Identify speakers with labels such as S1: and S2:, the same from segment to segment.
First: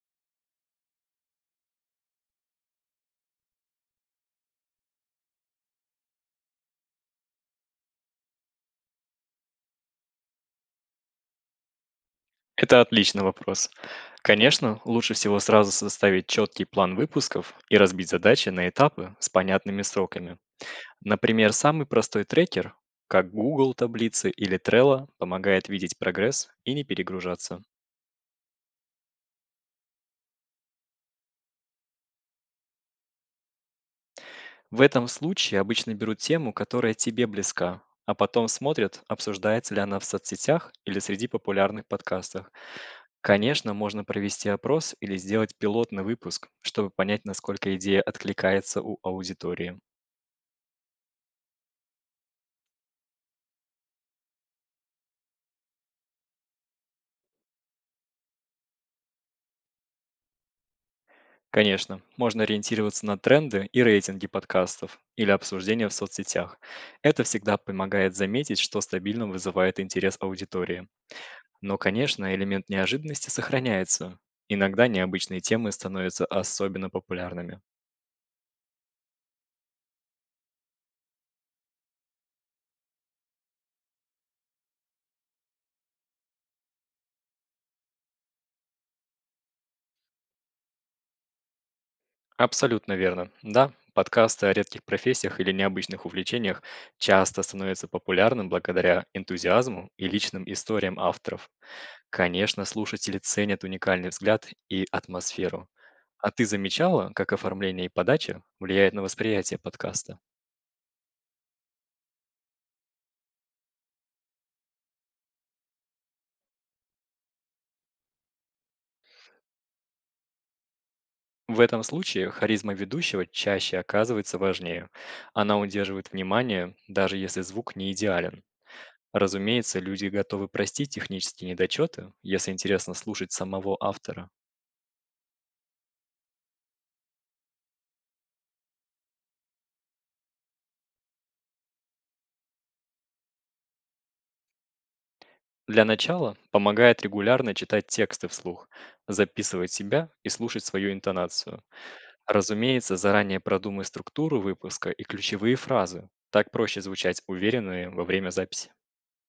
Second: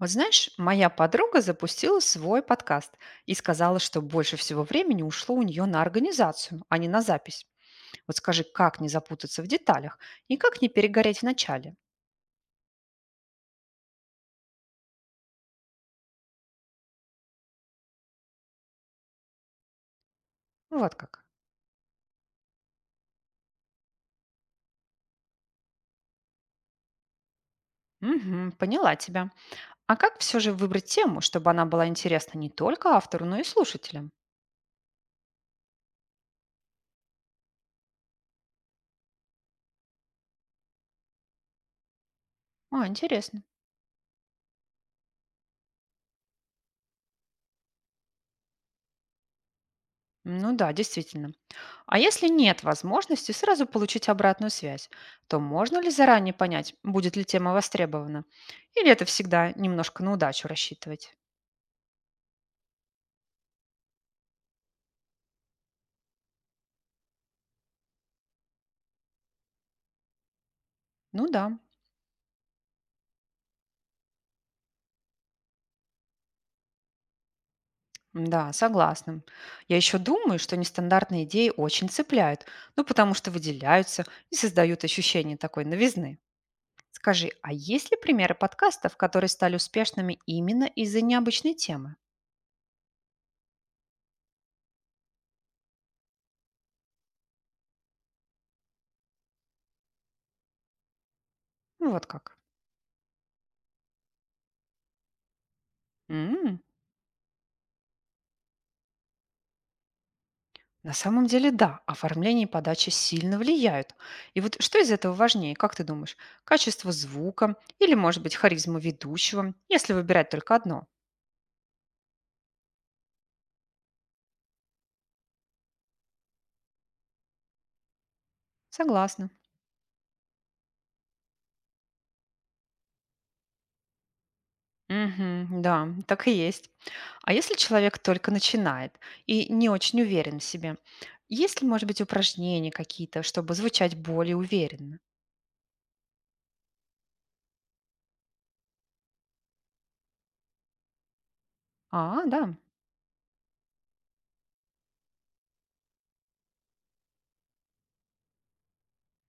S1: Вот знаешь, моя подруга запустила свой подкаст и сказала, что больше всего времени ушло у нее на организацию, а не на запись. Вот скажи, как не запутаться в деталях и как не перегореть в начале?
S2: Это отличный вопрос. Конечно, лучше всего сразу составить четкий план выпусков и разбить задачи на этапы с понятными сроками.
S1: Ну, вот как.
S2: Например, самый простой трекер, как Google таблицы или Trello, помогает видеть прогресс и не перегружаться.
S1: Мгм, поняла тебя. А как все же выбрать тему, чтобы она была интересна не только автору, но и слушателям?
S2: В этом случае обычно берут тему, которая тебе близка, а потом смотрят, обсуждается ли она в соцсетях или среди популярных подкастов.
S1: А, интересно.
S2: Конечно, можно провести опрос или сделать пилотный выпуск, чтобы понять, насколько идея откликается у аудитории.
S1: Ну да, действительно. А если нет возможности сразу получить обратную связь, то можно ли заранее понять, будет ли тема востребована? Или это всегда немножко на удачу рассчитывать?
S2: Конечно, можно ориентироваться на тренды и рейтинги подкастов или обсуждения в соцсетях. Это всегда помогает заметить, что стабильно вызывает интерес аудитории.
S1: Ну да,
S2: Но, конечно, элемент неожиданности сохраняется. Иногда необычные темы становятся особенно популярными.
S1: да, согласна. Я еще думаю, что нестандартные идеи очень цепляют, ну потому что выделяются и создают ощущение такой новизны. Скажи, а есть ли примеры подкастов, которые стали успешными именно из-за необычной темы?
S2: Абсолютно верно. Да, подкасты о редких профессиях или необычных увлечениях часто становятся популярным благодаря энтузиазму и личным историям авторов.
S1: Ну вот как.
S2: Конечно, слушатели ценят уникальный взгляд и атмосферу. А ты замечала, как оформление и подача влияет на восприятие подкаста?
S1: На самом деле, да, оформление и подача сильно влияют. И вот что из этого важнее, как ты думаешь? Качество звука или, может быть, харизма ведущего, если выбирать только одно?
S2: В этом случае харизма ведущего чаще оказывается важнее. Она удерживает внимание, даже если звук не идеален.
S1: Согласна.
S2: Разумеется, люди готовы простить технические недочеты, если интересно слушать самого автора.
S1: Мгм, да, так и есть. А если человек только начинает и не очень уверен в себе, есть ли, может быть, упражнения какие-то, чтобы звучать более уверенно?
S2: Для начала помогает регулярно читать тексты вслух, записывать себя и слушать свою интонацию.
S1: А, да.
S2: Разумеется, заранее продумай структуру выпуска и ключевые фразы. Так проще звучать уверенные во время записи.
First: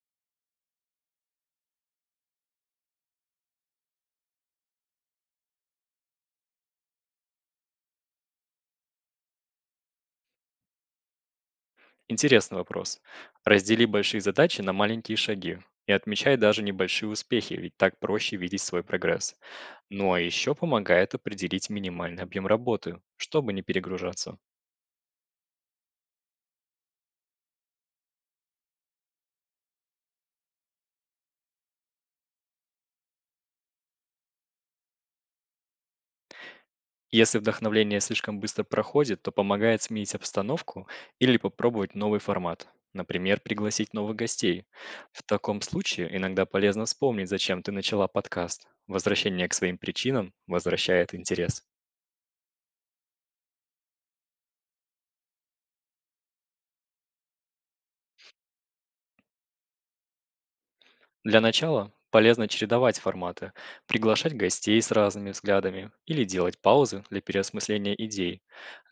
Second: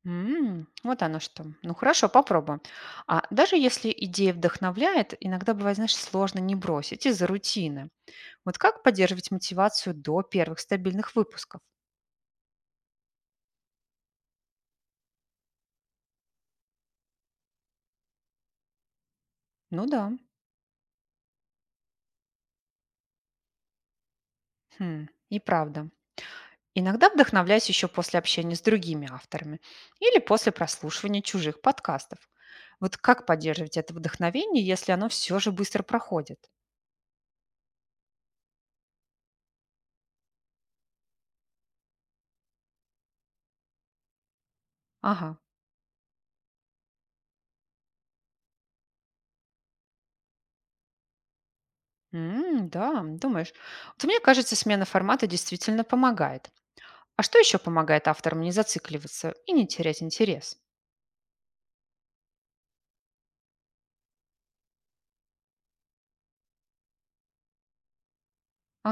S1: М, вот оно что. Ну хорошо, попробуем. А даже если идея вдохновляет, иногда бывает, знаешь, сложно не бросить из-за рутины. Вот как поддерживать мотивацию до первых стабильных выпусков?
S2: Интересный вопрос. Раздели большие задачи на маленькие шаги и отмечай даже небольшие успехи, ведь так проще видеть свой прогресс.
S1: Ну да,
S2: Ну а еще помогает определить минимальный объем работы, чтобы не перегружаться.
S1: хм, и правда. Иногда вдохновляюсь еще после общения с другими авторами или после прослушивания чужих подкастов. Вот как поддерживать это вдохновение, если оно все же быстро проходит?
S2: Если вдохновление слишком быстро проходит, то помогает сменить обстановку или попробовать новый формат. Например, пригласить новых гостей. В
S1: Ага.
S2: таком случае иногда полезно вспомнить, зачем ты начала подкаст. Возвращение к своим причинам возвращает интерес.
S1: М, да, думаешь. Вот мне кажется, смена формата действительно помогает. А что еще помогает авторам не зацикливаться и не терять интерес?
S2: Для начала полезно чередовать форматы, приглашать гостей с разными взглядами или делать паузы для переосмысления идей.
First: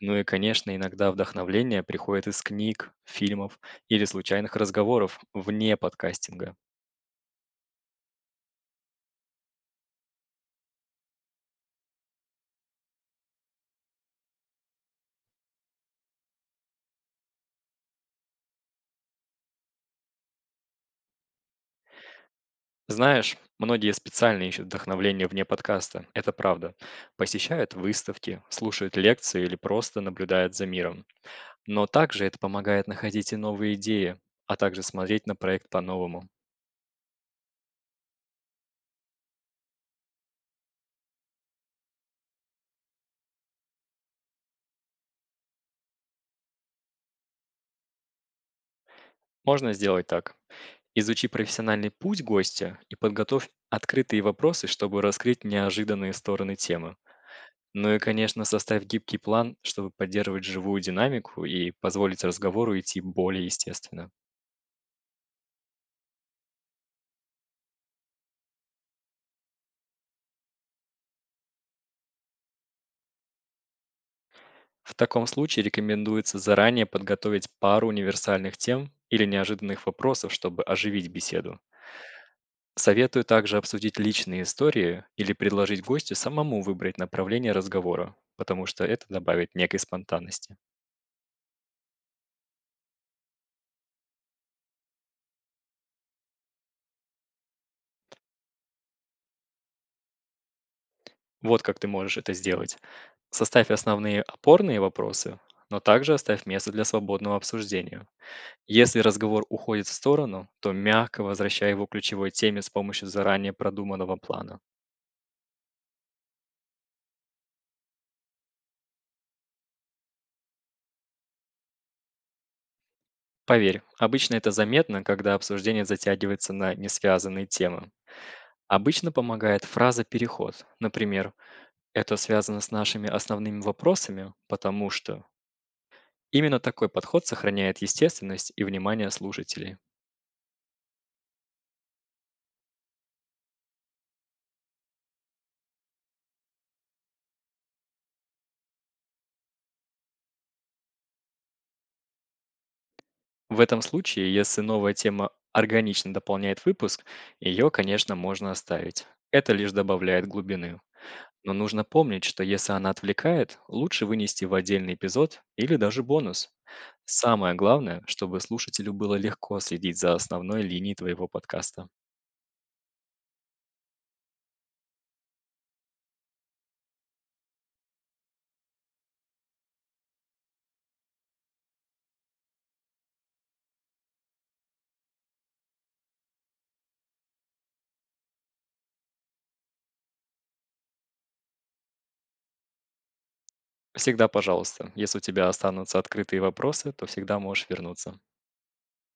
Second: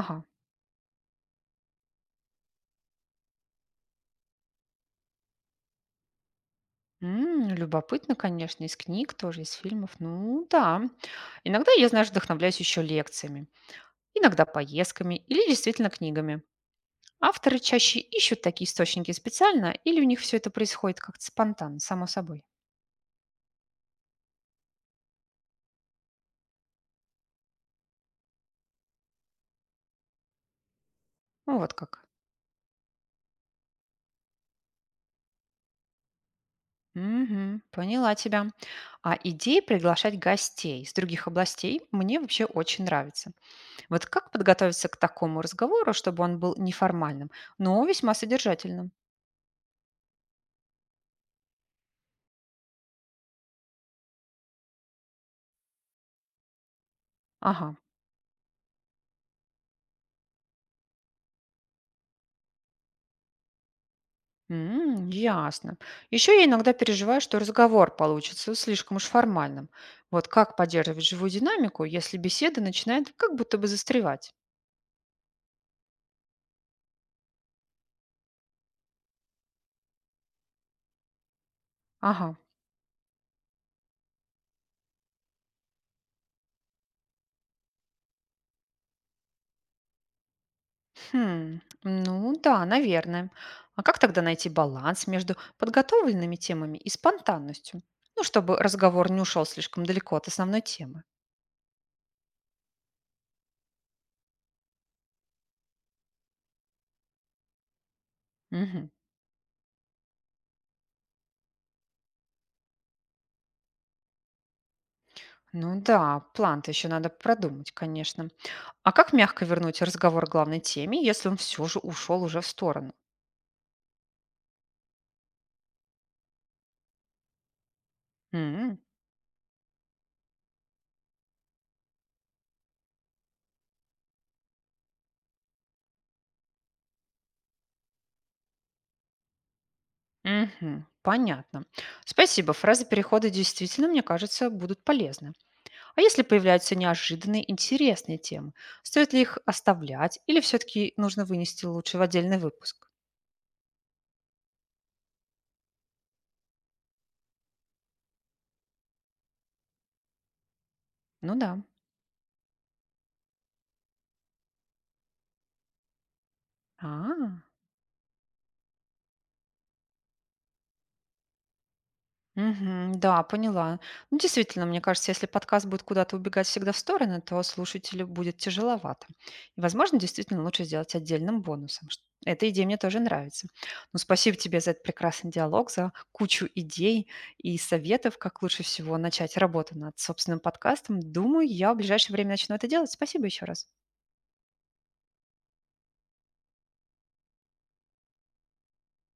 S2: Ну и, конечно, иногда вдохновление приходит из книг, фильмов или случайных разговоров вне подкастинга.
S1: М, любопытно, конечно, из книг тоже, из фильмов. Ну да. Иногда я, знаешь, вдохновляюсь еще лекциями, иногда поездками или действительно книгами. Авторы чаще ищут такие источники специально, или у них все это происходит как-то спонтанно, само собой.
S2: Знаешь, многие специально ищут вдохновление вне подкаста, это правда. Посещают выставки, слушают лекции или просто наблюдают за миром.
S1: Ну, вот
S2: Но
S1: как.
S2: также это помогает находить и новые идеи, а также смотреть на проект по-новому.
S1: Мгм, поняла тебя. А идея приглашать гостей из других областей мне вообще очень нравится. Вот как подготовиться к такому разговору, чтобы он был неформальным, но весьма содержательным?
S2: Можно сделать так. Изучи профессиональный путь гостя и подготовь открытые вопросы, чтобы раскрыть неожиданные стороны темы.
S1: Ага,
S2: Ну и, конечно, составь гибкий план, чтобы поддерживать живую динамику и позволить разговору идти более естественно.
S1: м, ясно. Еще я иногда переживаю, что разговор получится слишком уж формальным. Вот как поддерживать живую динамику, если беседа начинает как будто бы застревать?
S2: В таком случае рекомендуется заранее подготовить пару универсальных тем или неожиданных вопросов, чтобы оживить беседу.
S1: Ага,
S2: Советую также обсудить личные истории или предложить гостю самому выбрать направление разговора, потому что это добавит некой спонтанности.
S1: хм, ну да, наверное. А как тогда найти баланс между подготовленными темами и спонтанностью? Ну, чтобы разговор не ушел слишком далеко от основной темы.
S2: Вот как ты можешь это сделать. Составь основные опорные вопросы, но также оставь место для свободного обсуждения.
S1: Мгм.
S2: Если разговор уходит в сторону, то мягко возвращай его к ключевой теме с помощью заранее продуманного плана.
S1: Ну да, план-то еще надо продумать, конечно. А как мягко вернуть разговор к главной теме, если он все же ушел уже в сторону?
S2: Поверь, обычно это заметно, когда обсуждение затягивается на несвязанные темы.
S1: М,
S2: Обычно помогает фраза «переход». Например, «это связано с нашими основными вопросами, потому что…» Именно такой подход сохраняет естественность и внимание слушателей.
S1: мгм, понятно. Спасибо, фразы перехода действительно, мне кажется, будут полезны. А если появляются неожиданные интересные темы, стоит ли их оставлять или все-таки нужно вынести лучше в отдельный выпуск?
S2: В этом случае, если новая тема органично дополняет выпуск, ее, конечно, можно оставить. Это лишь добавляет глубины.
S1: Ну
S2: Но
S1: да.
S2: нужно помнить, что если она отвлекает, лучше вынести в отдельный эпизод или даже бонус.
S1: А.
S2: Самое главное, чтобы слушателю было легко следить за основной линией твоего подкаста.
S1: Мгм. Да, поняла. Ну, действительно, мне кажется, если подкаст будет куда-то убегать всегда в стороны, то слушателю будет тяжеловато. И, возможно, действительно лучше сделать отдельным бонусом. Эта идея мне тоже нравится. Ну, спасибо тебе за этот прекрасный диалог, за кучу идей и советов, как лучше всего начать работу над собственным подкастом. Думаю, я в ближайшее время начну это делать. Спасибо еще раз.
S2: Всегда, пожалуйста, если у тебя останутся открытые вопросы, то всегда можешь вернуться.